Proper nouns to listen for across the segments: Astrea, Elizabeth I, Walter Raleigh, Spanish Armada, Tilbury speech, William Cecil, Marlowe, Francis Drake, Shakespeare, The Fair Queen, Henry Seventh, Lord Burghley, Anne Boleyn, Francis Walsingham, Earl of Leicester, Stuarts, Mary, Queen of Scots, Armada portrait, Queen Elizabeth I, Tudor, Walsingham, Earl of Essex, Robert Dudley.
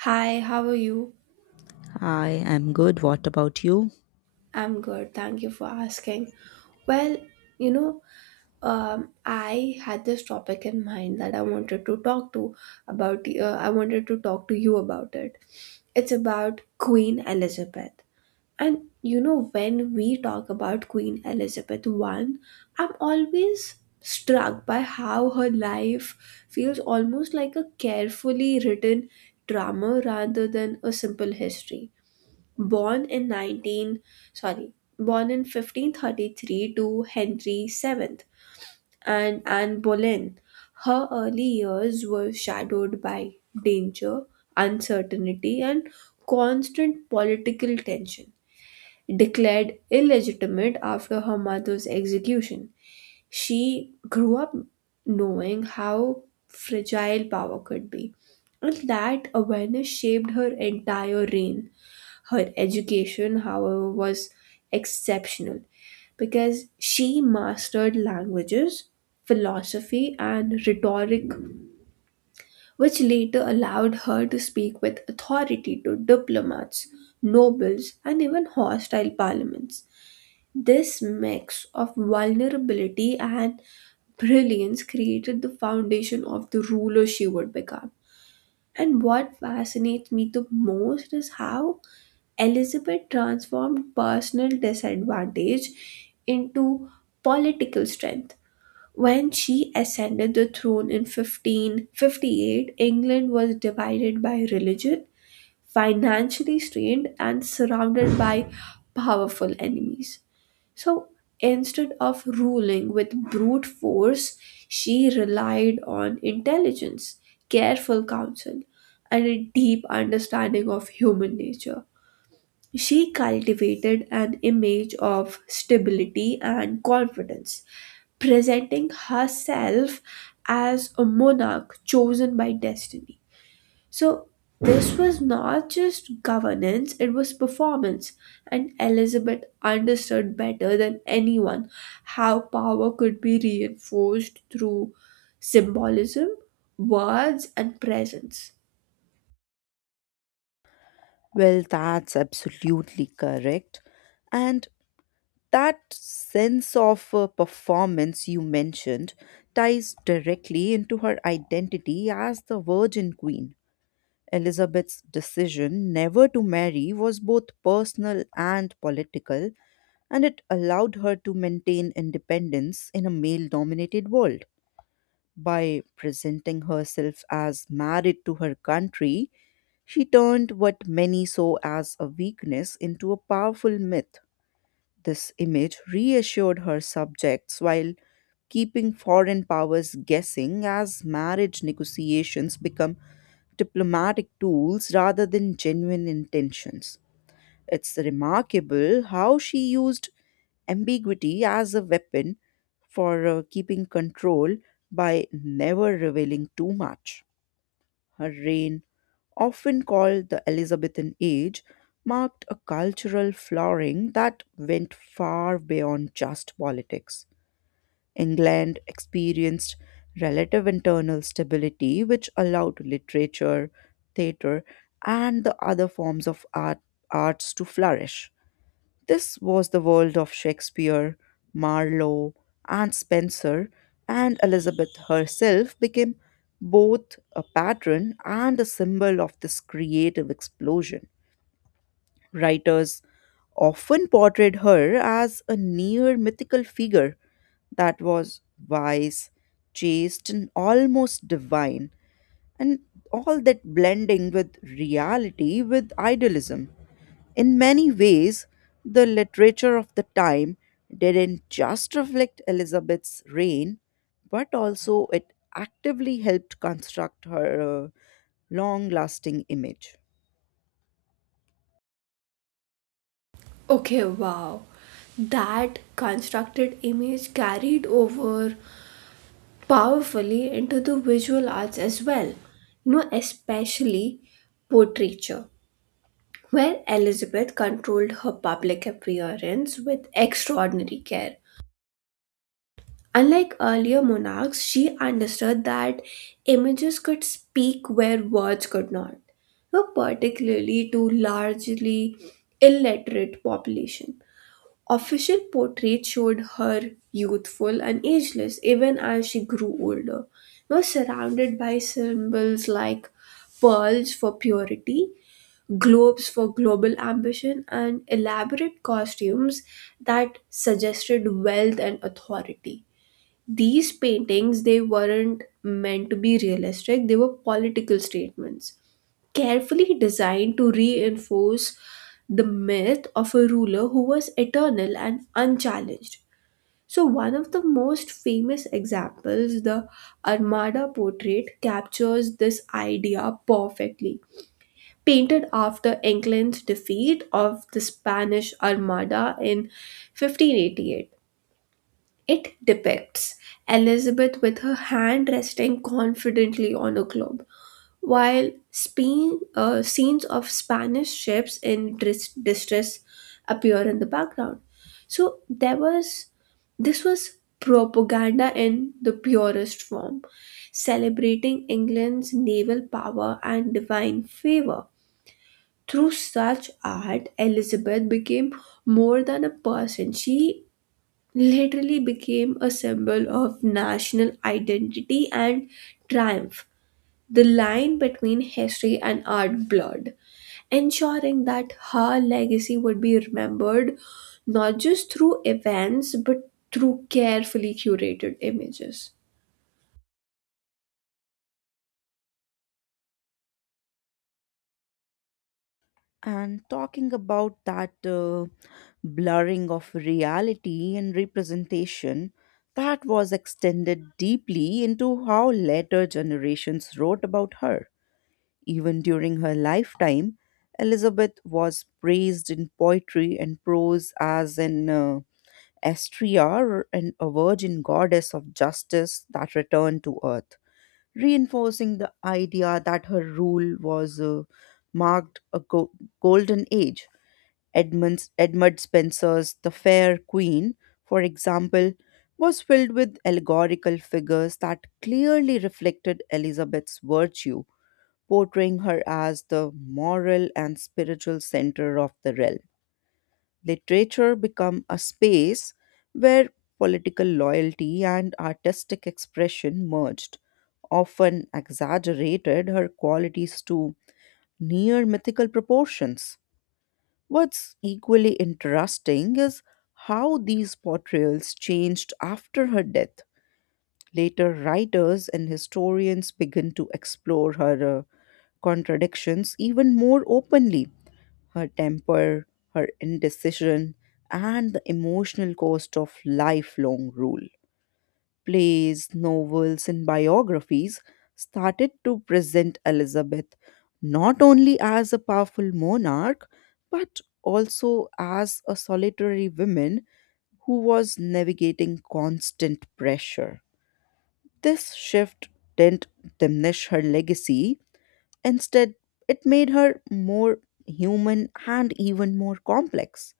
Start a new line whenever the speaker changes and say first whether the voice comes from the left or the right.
right: Hi, how are you?
left: I'm good. What about you?
right: I'm good. Thank you for asking. Well, you know, I had this topic in mind that I wanted to talk to about. I wanted to talk to you about it. It's about Queen Elizabeth. And you know, when we talk about Queen Elizabeth I, I'm always struck by how her life feels almost like a carefully written drama rather than a simple history born in 19 sorry born in 1533 to henry Seventh and anne boleyn, her early years were shadowed by danger, uncertainty, and constant political tension, declared illegitimate after her mother's execution. She grew up knowing how fragile power could be, and that awareness shaped her entire reign. Her education, however, was exceptional because she mastered languages, philosophy, and rhetoric, which later allowed her to speak with authority to diplomats, nobles, and even hostile parliaments. This mix of vulnerability and brilliance created the foundation of the ruler she would become. And what fascinates me the most is how Elizabeth transformed personal disadvantage into political strength. When she ascended the throne in 1558, England was divided by religion, financially strained, and surrounded by powerful enemies. So instead of ruling with brute force, she relied on intelligence, careful counsel, and a deep understanding of human nature. She cultivated an image of stability and confidence, presenting herself as a monarch chosen by destiny. So this was not just governance, it was performance. And Elizabeth understood better than anyone how power could be reinforced through symbolism, words, and presence.
left: Well, that's absolutely correct. And that sense of performance you mentioned ties directly into her identity as the Virgin Queen. Elizabeth's decision never to marry was both personal and political, and it allowed her to maintain independence in a male dominated world. By presenting herself as married to her country, she turned what many saw as a weakness into a powerful myth. This image reassured her subjects while keeping foreign powers guessing as marriage negotiations become diplomatic tools rather than genuine intentions. It's remarkable how she used ambiguity as a weapon for keeping control by never revealing too much. Her reign, often called the Elizabethan Age, marked a cultural flowering that went far beyond just politics. England experienced relative internal stability, which allowed literature, theatre, and the other forms of art, arts to flourish. This was the world of Shakespeare, Marlowe, and Spencer, and Elizabeth herself became both a patron and a symbol of this creative explosion. Writers often portrayed her as a near mythical figure that was wise, chaste, and almost divine, and all that blending with reality with idealism. In many ways, the literature of the time didn't just reflect Elizabeth's reign, but also it actively helped construct her long lasting image.
right: Okay, wow. That constructed image carried over powerfully into the visual arts as well, you know, especially portraiture, where Elizabeth controlled her public appearance with extraordinary care. Unlike earlier monarchs, she understood that images could speak where words could not, particularly to largely illiterate population. Official portraits showed her youthful and ageless even as she grew older, now surrounded by symbols like pearls for purity, globes for global ambition, and elaborate costumes that suggested wealth and authority. These paintings, they weren't meant to be realistic, they were political statements, carefully designed to reinforce the myth of a ruler who was eternal and unchallenged. So, one of the most famous examples, the Armada portrait, captures this idea perfectly, painted after England's defeat of the Spanish Armada in 1588. It depicts Elizabeth with her hand resting confidently on a globe, while scenes of Spanish ships in distress appear in the background. So there was This was propaganda in the purest form, celebrating England's naval power and divine favor. Through such art, Elizabeth became more than a person. She literally became a symbol of national identity and triumph. The line between history and art blurred, ensuring that her legacy would be remembered not just through events but through carefully curated images.
left: And talking about that blurring of reality and representation, that was extended deeply into how later generations wrote about her. Even during her lifetime, Elizabeth was praised in poetry and prose as an Astrea and a virgin goddess of justice that returned to earth, reinforcing the idea that her rule was marked a golden age. Edmund Spenser's The Fair Queen, for example, was filled with allegorical figures that clearly reflected Elizabeth's virtue portraying her as the moral and spiritual center of the realm. Literature become a space where political loyalty and artistic expression merged, often exaggerated her qualities to near mythical proportions. What's equally interesting is how these portrayals changed after her death. Later writers and historians begin to explore her contradictions even more openly her temper, her indecision, and the emotional cost of lifelong rule. Plays, novels, and biographies started to present Elizabeth not only as a powerful monarch but also as a solitary woman who was navigating constant pressure. This shift didn't diminish her legacy. Instead, it made her more human and even more complex.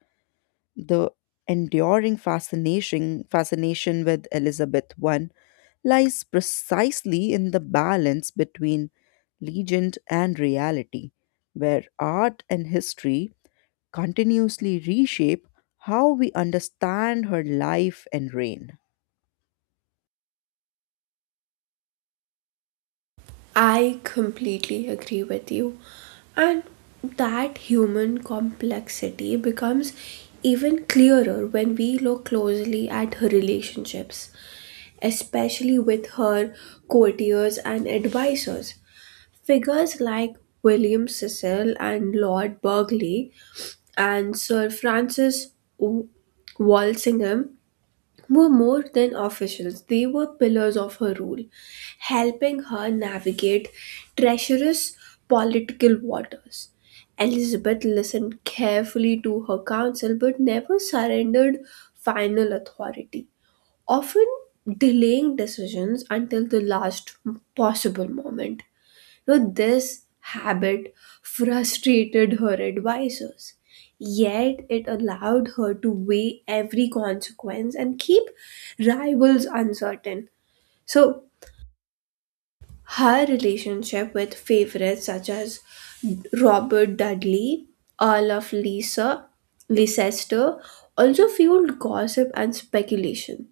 left: The enduring fascination with Elizabeth I lies precisely in the balance between legend and reality, where art and history continuously reshape how we understand her life and reign.
right: I completely agree with you. And that human complexity becomes even clearer when we look closely at her relationships, especially with her courtiers and advisors. Figures like William Cecil and Lord Burghley and Sir Francis W- Walsingham were more than officials, they were pillars of her rule, helping her navigate treacherous political waters. Elizabeth listened carefully to her counsel but never surrendered final authority, often delaying decisions until the last possible moment. So this habit frustrated her advisors, yet it allowed her to weigh every consequence and keep rivals uncertain. So her relationship with favorites such as Robert Dudley, Earl of Lisa, Leicester, also fueled gossip and speculation,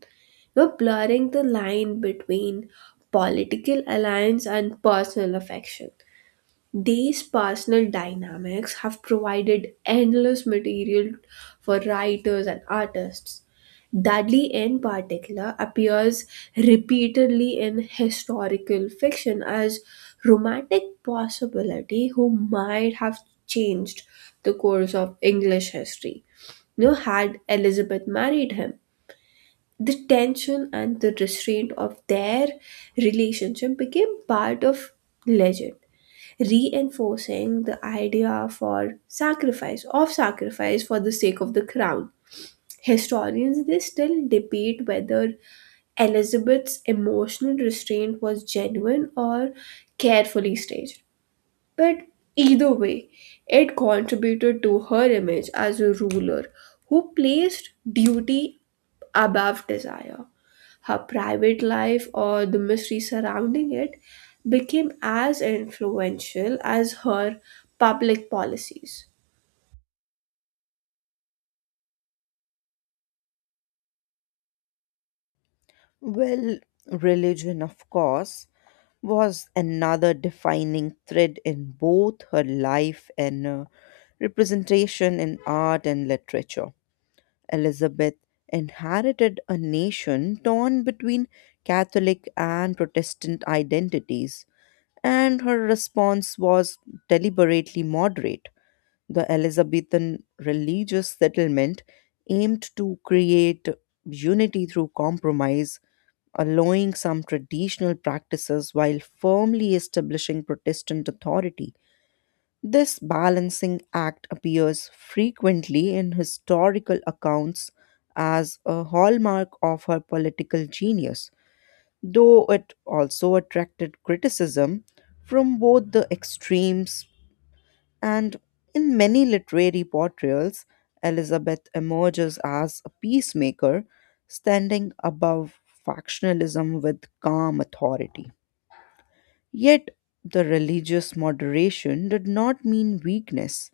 right: you know, blurring the line between political alliance and personal affection. These personal dynamics have provided endless material for writers and artists. Dudley, in particular, appears repeatedly in historical fiction as romantic possibility who might have changed the course of English history. You know, had Elizabeth married him, the tension and the restraint of their relationship became part of legend, reinforcing the idea for sacrifice of sacrifice for the sake of the crown. Historians, they still debate whether elizabeth's emotional restraint was genuine or carefully staged, but either way, it contributed to her image as a ruler who placed duty above desire. Her private life, or the mystery surrounding it, became as influential as her public policies.
left: Well, religion, of course, was another defining thread in both her life and representation in art and literature. Elizabeth inherited a nation torn between Catholic and Protestant identities, and her response was deliberately moderate. The Elizabethan religious settlement aimed to create unity through compromise allowing some traditional practices while firmly establishing Protestant authority. This balancing act appears frequently in historical accounts as a hallmark of her political genius, though it also attracted criticism from both the extremes. And in many literary portrayals, Elizabeth emerges as a peacemaker, standing above factionalism with calm authority. Yet, the religious moderation did not mean weakness,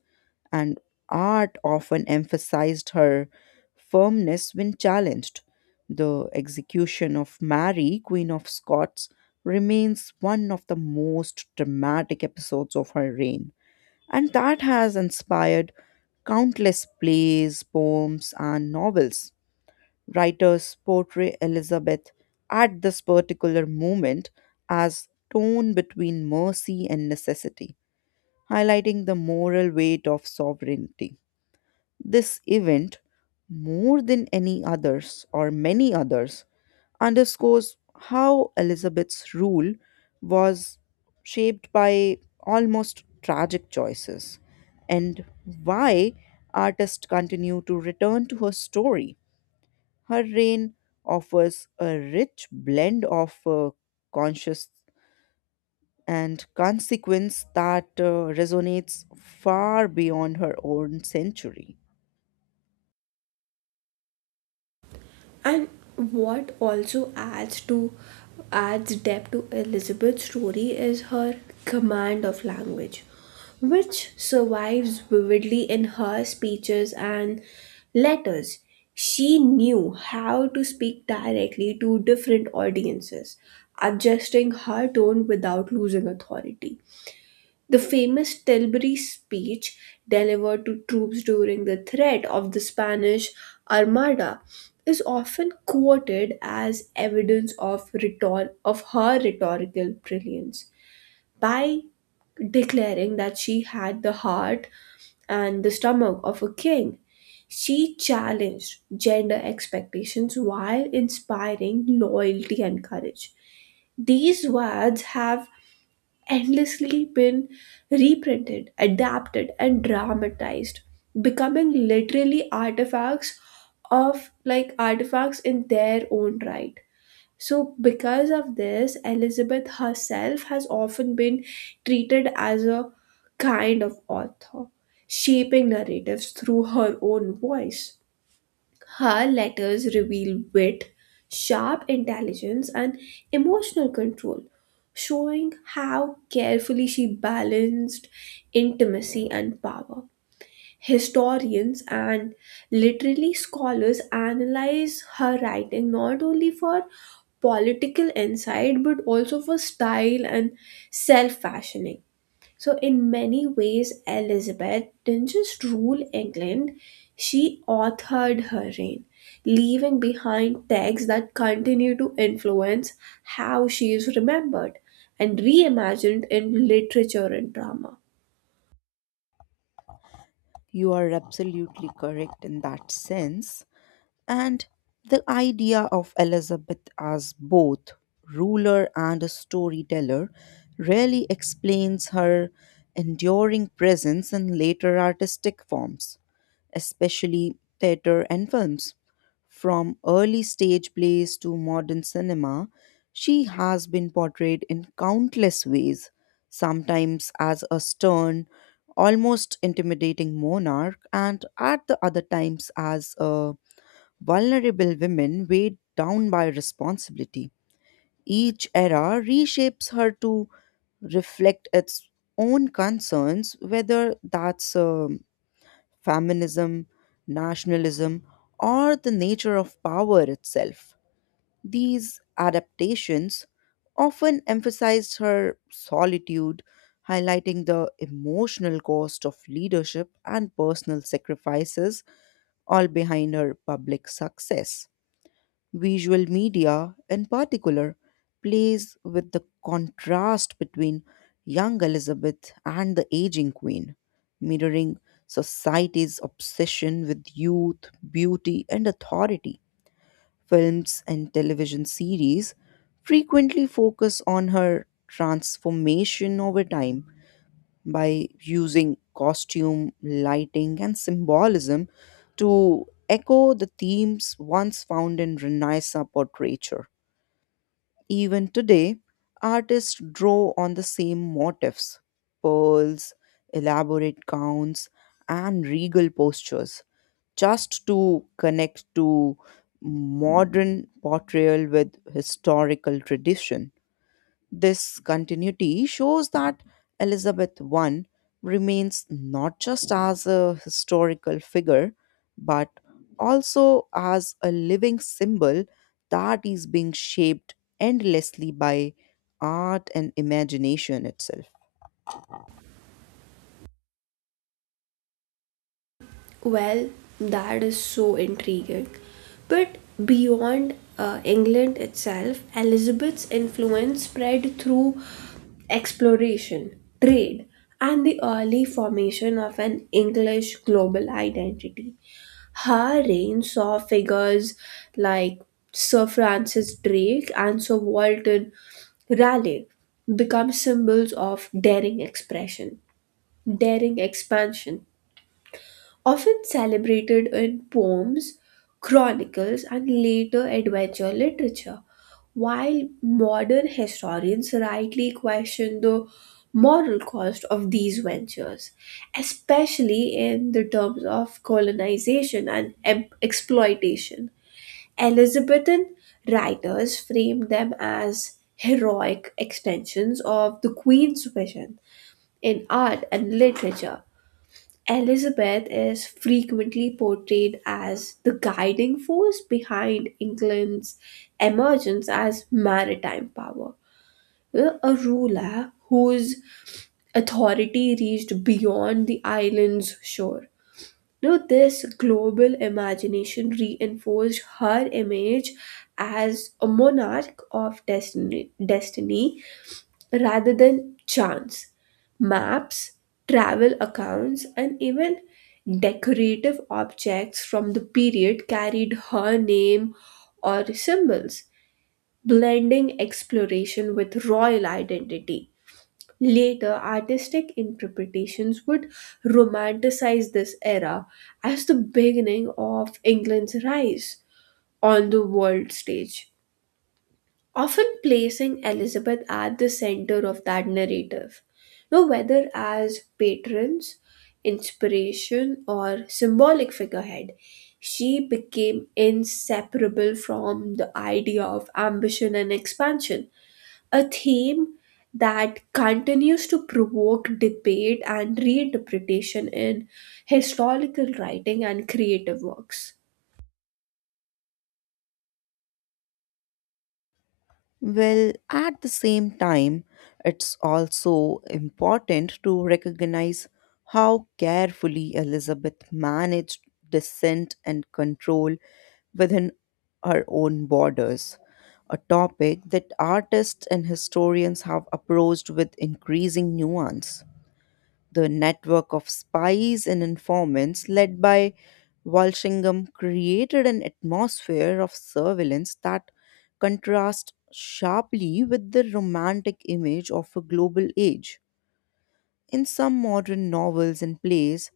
left: and art often emphasized her firmness when challenged. The execution of Mary, Queen of Scots, remains one of the most dramatic episodes of her reign and that has inspired countless plays, poems, and novels. Writers portray Elizabeth at this particular moment as torn between mercy and necessity, highlighting the moral weight of sovereignty. This event, more than any others or many others, underscores how Elizabeth's rule was shaped by almost tragic choices and why artists continue to return to her story. Her reign offers a rich blend of conscious and consequence that resonates far beyond her own century.
right: And what also adds depth to Elizabeth's story is her command of language, which survives vividly in her speeches and letters. She knew how to speak directly to different audiences, adjusting her tone without losing authority. The famous Tilbury speech delivered to troops during the threat of the Spanish Armada is often quoted as evidence of, of her rhetorical brilliance, by declaring that she had the heart and the stomach of a king. She challenged gender expectations while inspiring loyalty and courage. These words have endlessly been reprinted, adapted, and dramatized, becoming literally artifacts of like artifacts in their own right. So, because of this, Elizabeth herself has often been treated as a kind of author, shaping narratives through her own voice. Her letters reveal wit, sharp intelligence, and emotional control, showing how carefully she balanced intimacy and power. Historians and literary scholars analyze her writing not only for political insight but also for style and self fashioning. So, in many ways, Elizabeth didn't just rule England, she authored her reign, leaving behind texts that continue to influence how she is remembered and reimagined in literature and drama.
left: You are absolutely correct in that sense. And the idea of Elizabeth as both ruler and a storyteller really explains her enduring presence in later artistic forms, especially theatre and films. From early stage plays to modern cinema, she has been portrayed in countless ways, sometimes as a stern, almost intimidating monarch, and at the other times as a vulnerable women weighed down by responsibility. Each era reshapes her to reflect its own concerns, whether that's feminism, nationalism, or the nature of power itself. These adaptations often emphasized her solitude, highlighting the emotional cost of leadership and personal sacrifices, all behind her public success. Visual media, in particular, plays with the contrast between young Elizabeth and the aging queen, mirroring society's obsession with youth, beauty, and authority. Films and television series frequently focus on her transformation over time, by using costume, lighting, and symbolism to echo the themes once found in Renaissance portraiture. Even today, artists draw on the same motifs: pearls, elaborate gowns, and regal postures just to connect to modern portrayal with historical tradition. This continuity shows that Elizabeth I remains not just as a historical figure, but also as a living symbol that is being shaped endlessly by art and imagination itself.
right: Well, that is so intriguing. But beyond England itself, Elizabeth's influence spread through exploration, trade, and the early formation of an English global identity. Her reign saw figures like Sir Francis Drake and Sir Walter Raleigh become symbols of daring expansion, often celebrated in poems, chronicles, and later adventure literature. While modern historians rightly question the moral cost of these ventures, especially in the terms of colonization and exploitation, Elizabethan writers framed them as heroic extensions of the Queen's vision. In art and literature, Elizabeth is frequently portrayed as the guiding force behind England's emergence as maritime power. A ruler whose authority reached beyond the island's shore. Now, this global imagination reinforced her image as a monarch of destiny rather than chance. Maps, travel accounts, and even decorative objects from the period carried her name or symbols, blending exploration with royal identity. Later, artistic interpretations would romanticize this era as the beginning of England's rise on the world stage, often placing Elizabeth at the center of that narrative. Now, whether as patrons, inspiration, or symbolic figurehead, she became inseparable from the idea of ambition and expansion, a theme that continues to provoke debate and reinterpretation in historical writing and creative works.
left: Well, at the same time, it's also important to recognize how carefully Elizabeth managed dissent and control within her own borders, a topic that artists and historians have approached with increasing nuance. The network of spies and informants led by Walsingham created an atmosphere of surveillance that contrasts sharply with the romantic image of a global age. In some modern novels and plays,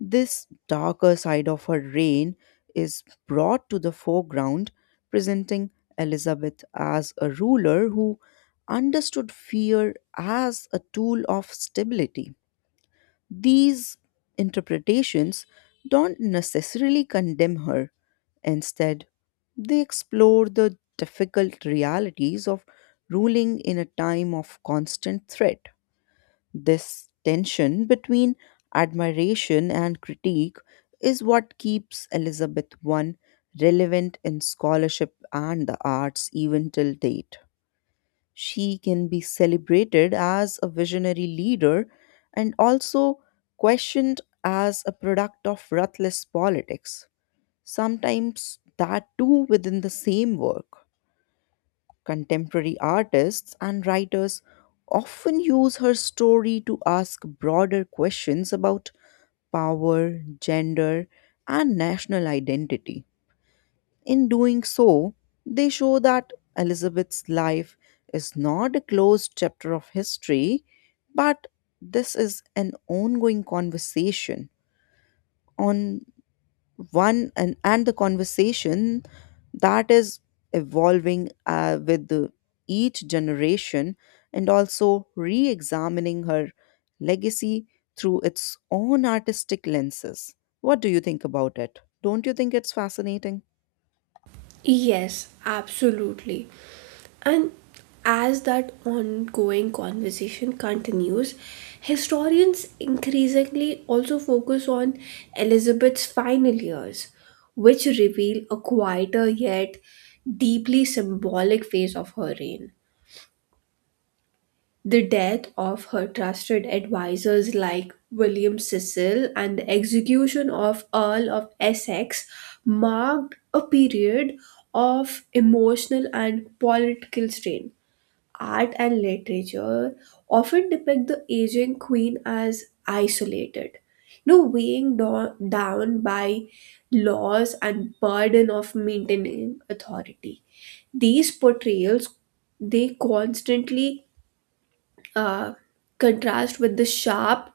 left: this darker side of her reign is brought to the foreground, presenting Elizabeth as a ruler who understood fear as a tool of stability. These interpretations don't necessarily condemn her. Instead, they explore the difficult realities of ruling in a time of constant threat. This tension between admiration and critique is what keeps Elizabeth I relevant in scholarship and the arts even till date. She can be celebrated as a visionary leader and also questioned as a product of ruthless politics, sometimes that too within the same work. Contemporary artists and writers often use her story to ask broader questions about power, gender, and national identity. In doing so, they show that Elizabeth's life is not a closed chapter of history, but this is an ongoing conversation on one and the conversation that is evolving with each generation and also re examining her legacy through its own artistic lenses. What do you think about it? Don't you think it's fascinating?
right: Yes, absolutely. And as that ongoing conversation continues, historians increasingly also focus on Elizabeth's final years, which reveal a quieter yet deeply symbolic phase of her reign. The death of her trusted advisors like William Cecil and the execution of Earl of Essex marked a period of emotional and political strain. Art and literature often depict the aging queen as isolated, you know, weighing down by laws and burden of maintaining authority. These portrayals, they constantly uh, contrast with the sharp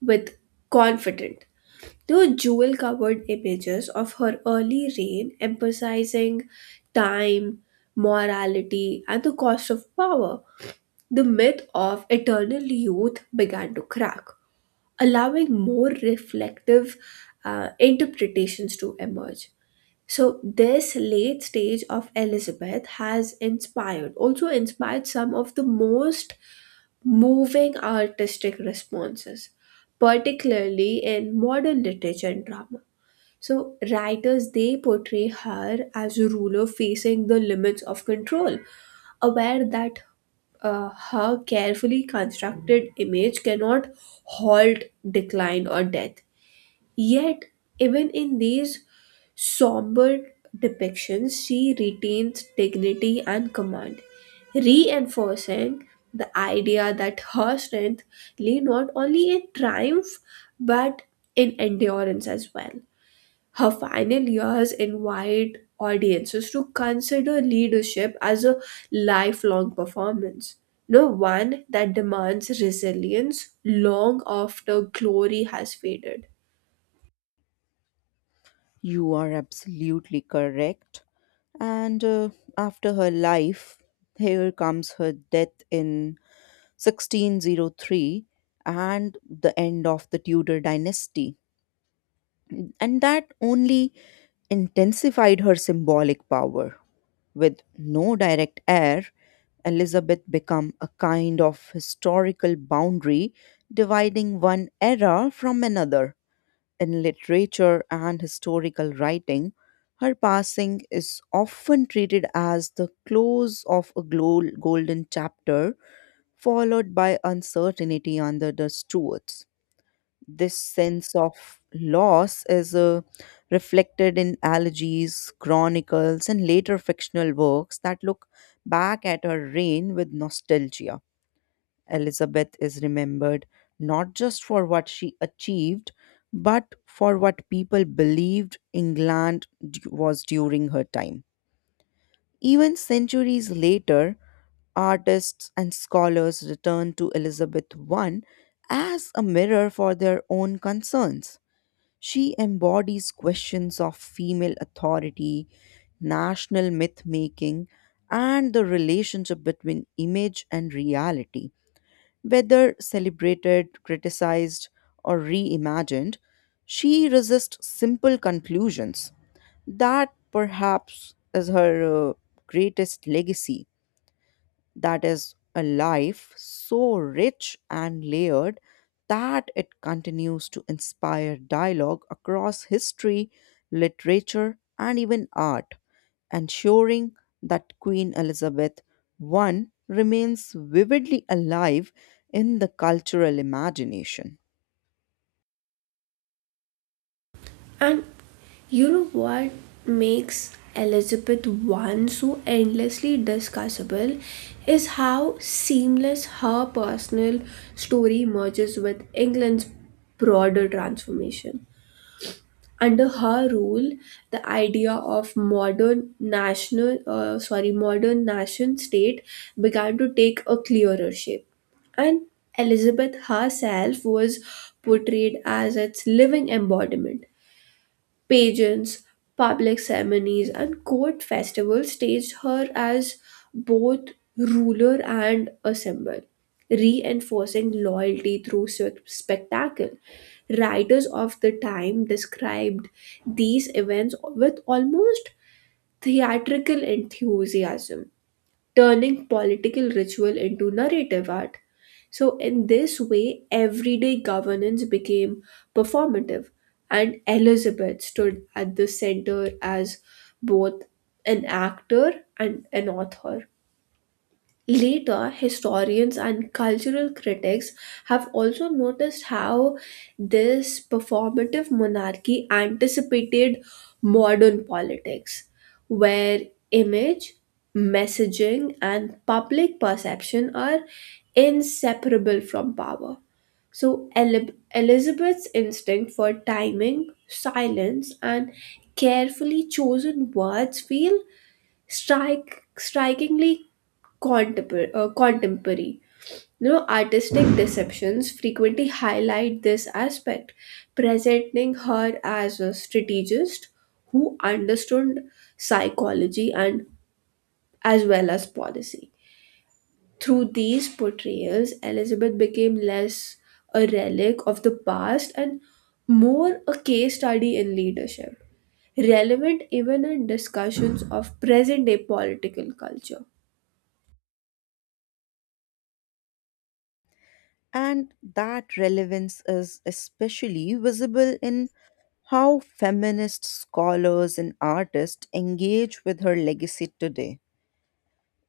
right: with confident. There were jewel covered images of her early reign emphasizing time, morality, and the cost of power. The myth of eternal youth began to crack, allowing more reflective interpretations to emerge. So this late stage of Elizabeth has inspired some of the most moving artistic responses, particularly in modern literature and drama. So writers, they portray her as a ruler facing the limits of control, aware that her carefully constructed image cannot halt decline or death. Yet, even in these somber depictions, she retains dignity and command, reinforcing the idea that her strength lay not only in triumph but in endurance as well. Her final years invite audiences to consider leadership as a lifelong performance, no one that demands resilience long after glory has faded.
left: You are absolutely correct. And after her life, here comes her death in 1603 and the end of the Tudor dynasty. And that only intensified her symbolic power. With no direct heir, Elizabeth became a kind of historical boundary dividing one era from another in literature and historical writing, her passing is often treated as the close of a golden chapter, followed by uncertainty under the Stuarts. This sense of loss is reflected in elegies, chronicles, and later fictional works that look back at her reign with nostalgia. Elizabeth is remembered not just for what she achieved, but for what people believed England was during her time. Even centuries later, artists and scholars return to Elizabeth I as a mirror for their own concerns. She embodies questions of female authority, national myth making, and the relationship between image and reality. Whether celebrated, criticized, or reimagined, she resists simple conclusions. That perhaps is her greatest legacy, that is a life so rich and layered that it continues to inspire dialogue across history, literature, and even art, ensuring that Queen Elizabeth I remains vividly alive in the cultural imagination.
right: And you know what makes Elizabeth I so endlessly discussable is how seamless her personal story merges with England's broader transformation. Under her rule, the idea of modern nation state began to take a clearer shape, and Elizabeth herself was portrayed as its living embodiment. Pageants, public ceremonies, and court festivals staged her as both ruler and a symbol, reinforcing loyalty through spectacle. Writers of the time described these events with almost theatrical enthusiasm, turning political ritual into narrative art. So, in this way, everyday governance became performative, and Elizabeth stood at the center as both an actor and an author. Later, historians and cultural critics have also noticed how this performative monarchy anticipated modern politics, where image, messaging, and public perception are inseparable from power. So, Elizabeth's instinct for timing, silence, and carefully chosen words feel strike strikingly contemporary. You know, artistic deceptions frequently highlight this aspect, presenting her as a strategist who understood psychology and as well as policy. Through these portrayals, Elizabeth became less a relic of the past and more a case study in leadership, relevant even in discussions of present day political culture.
left: And that relevance is especially visible in how feminist scholars and artists engage with her legacy today.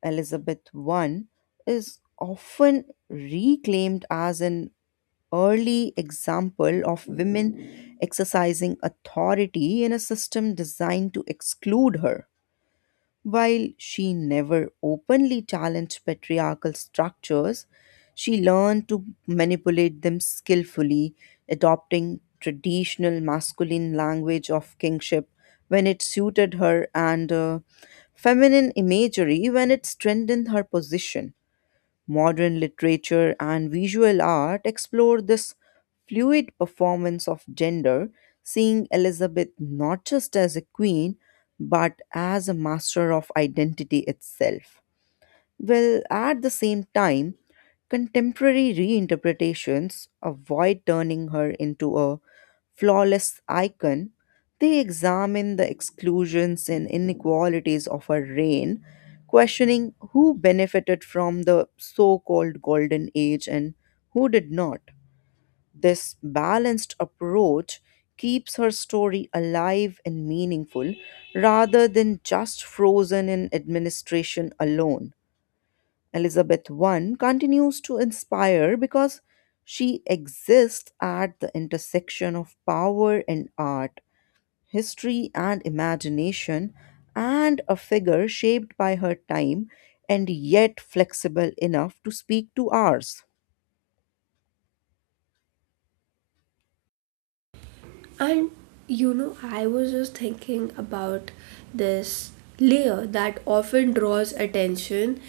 left: Elizabeth I is often reclaimed as an early example of women exercising authority in a system designed to exclude her. While she never openly challenged patriarchal structures, she learned to manipulate them skillfully, adopting traditional masculine language of kingship when it suited her and feminine imagery when it strengthened her position. Modern literature and visual art explore this fluid performance of gender, seeing Elizabeth not just as a queen, but as a master of identity itself. Well, at the same time, contemporary reinterpretations avoid turning her into a flawless icon. They examine the exclusions and inequalities of her reign, questioning who benefited from the so called Golden Age and who did not. This balanced approach keeps her story alive and meaningful rather than just frozen in administration alone. Elizabeth I continues to inspire because she exists at the intersection of power and art, history and imagination, and a figure shaped by her time and yet flexible enough to speak to ours.
right: And you know, I was just thinking about this layer that often draws attention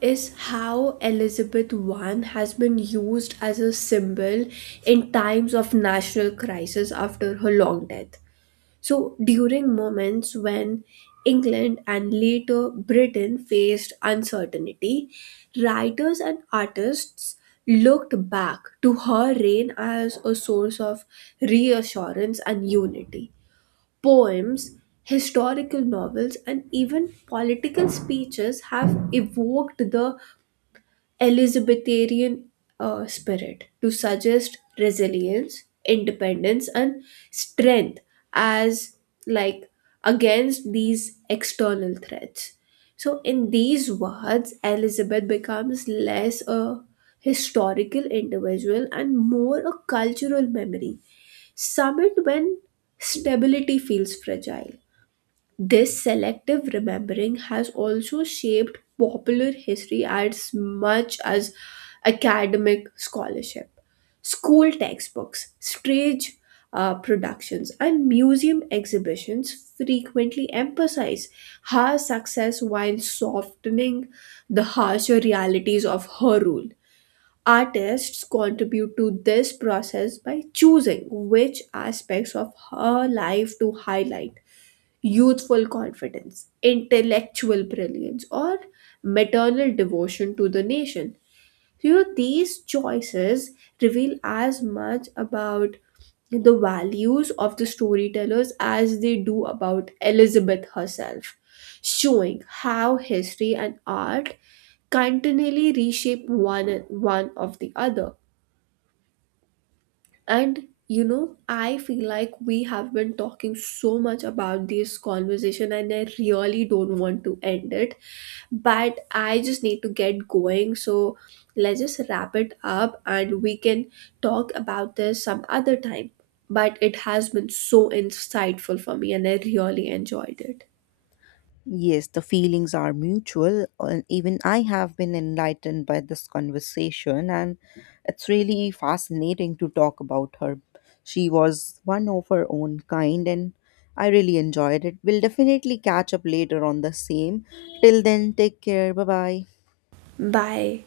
right: is how Elizabeth I has been used as a symbol in times of national crisis after her long death. So, during moments when England and later Britain faced uncertainty, writers and artists looked back to her reign as a source of reassurance and unity. Poems, historical novels, and even political speeches have evoked the Elizabethan spirit to suggest resilience, independence, and strength as like against these external threats. So, in these words, Elizabeth becomes less a historical individual and more a cultural memory, summoned when stability feels fragile. This selective remembering has also shaped popular history as much as academic scholarship. School textbooks, stage productions, and museum exhibitions frequently emphasize her success while softening the harsher realities of her rule. Artists contribute to this process by choosing which aspects of her life to highlight, youthful confidence, intellectual brilliance, or maternal devotion to the nation. So, you know, these choices reveal as much about the values of the storytellers as they do about Elizabeth herself, showing how history and art continually reshape one of the other. And you know, I feel like we have been talking so much about this conversation, and I really don't want to end it. But I just need to get going. So let's just wrap it up and we can talk about this some other time. But it has been so insightful for me, and I really enjoyed it.
left: Yes, the feelings are mutual, and even I have been enlightened by this conversation, and it's really fascinating to talk about her. She was one of her own kind, and I really enjoyed it. We'll definitely catch up later on the same. Till then, take care. Bye bye.
right: Bye.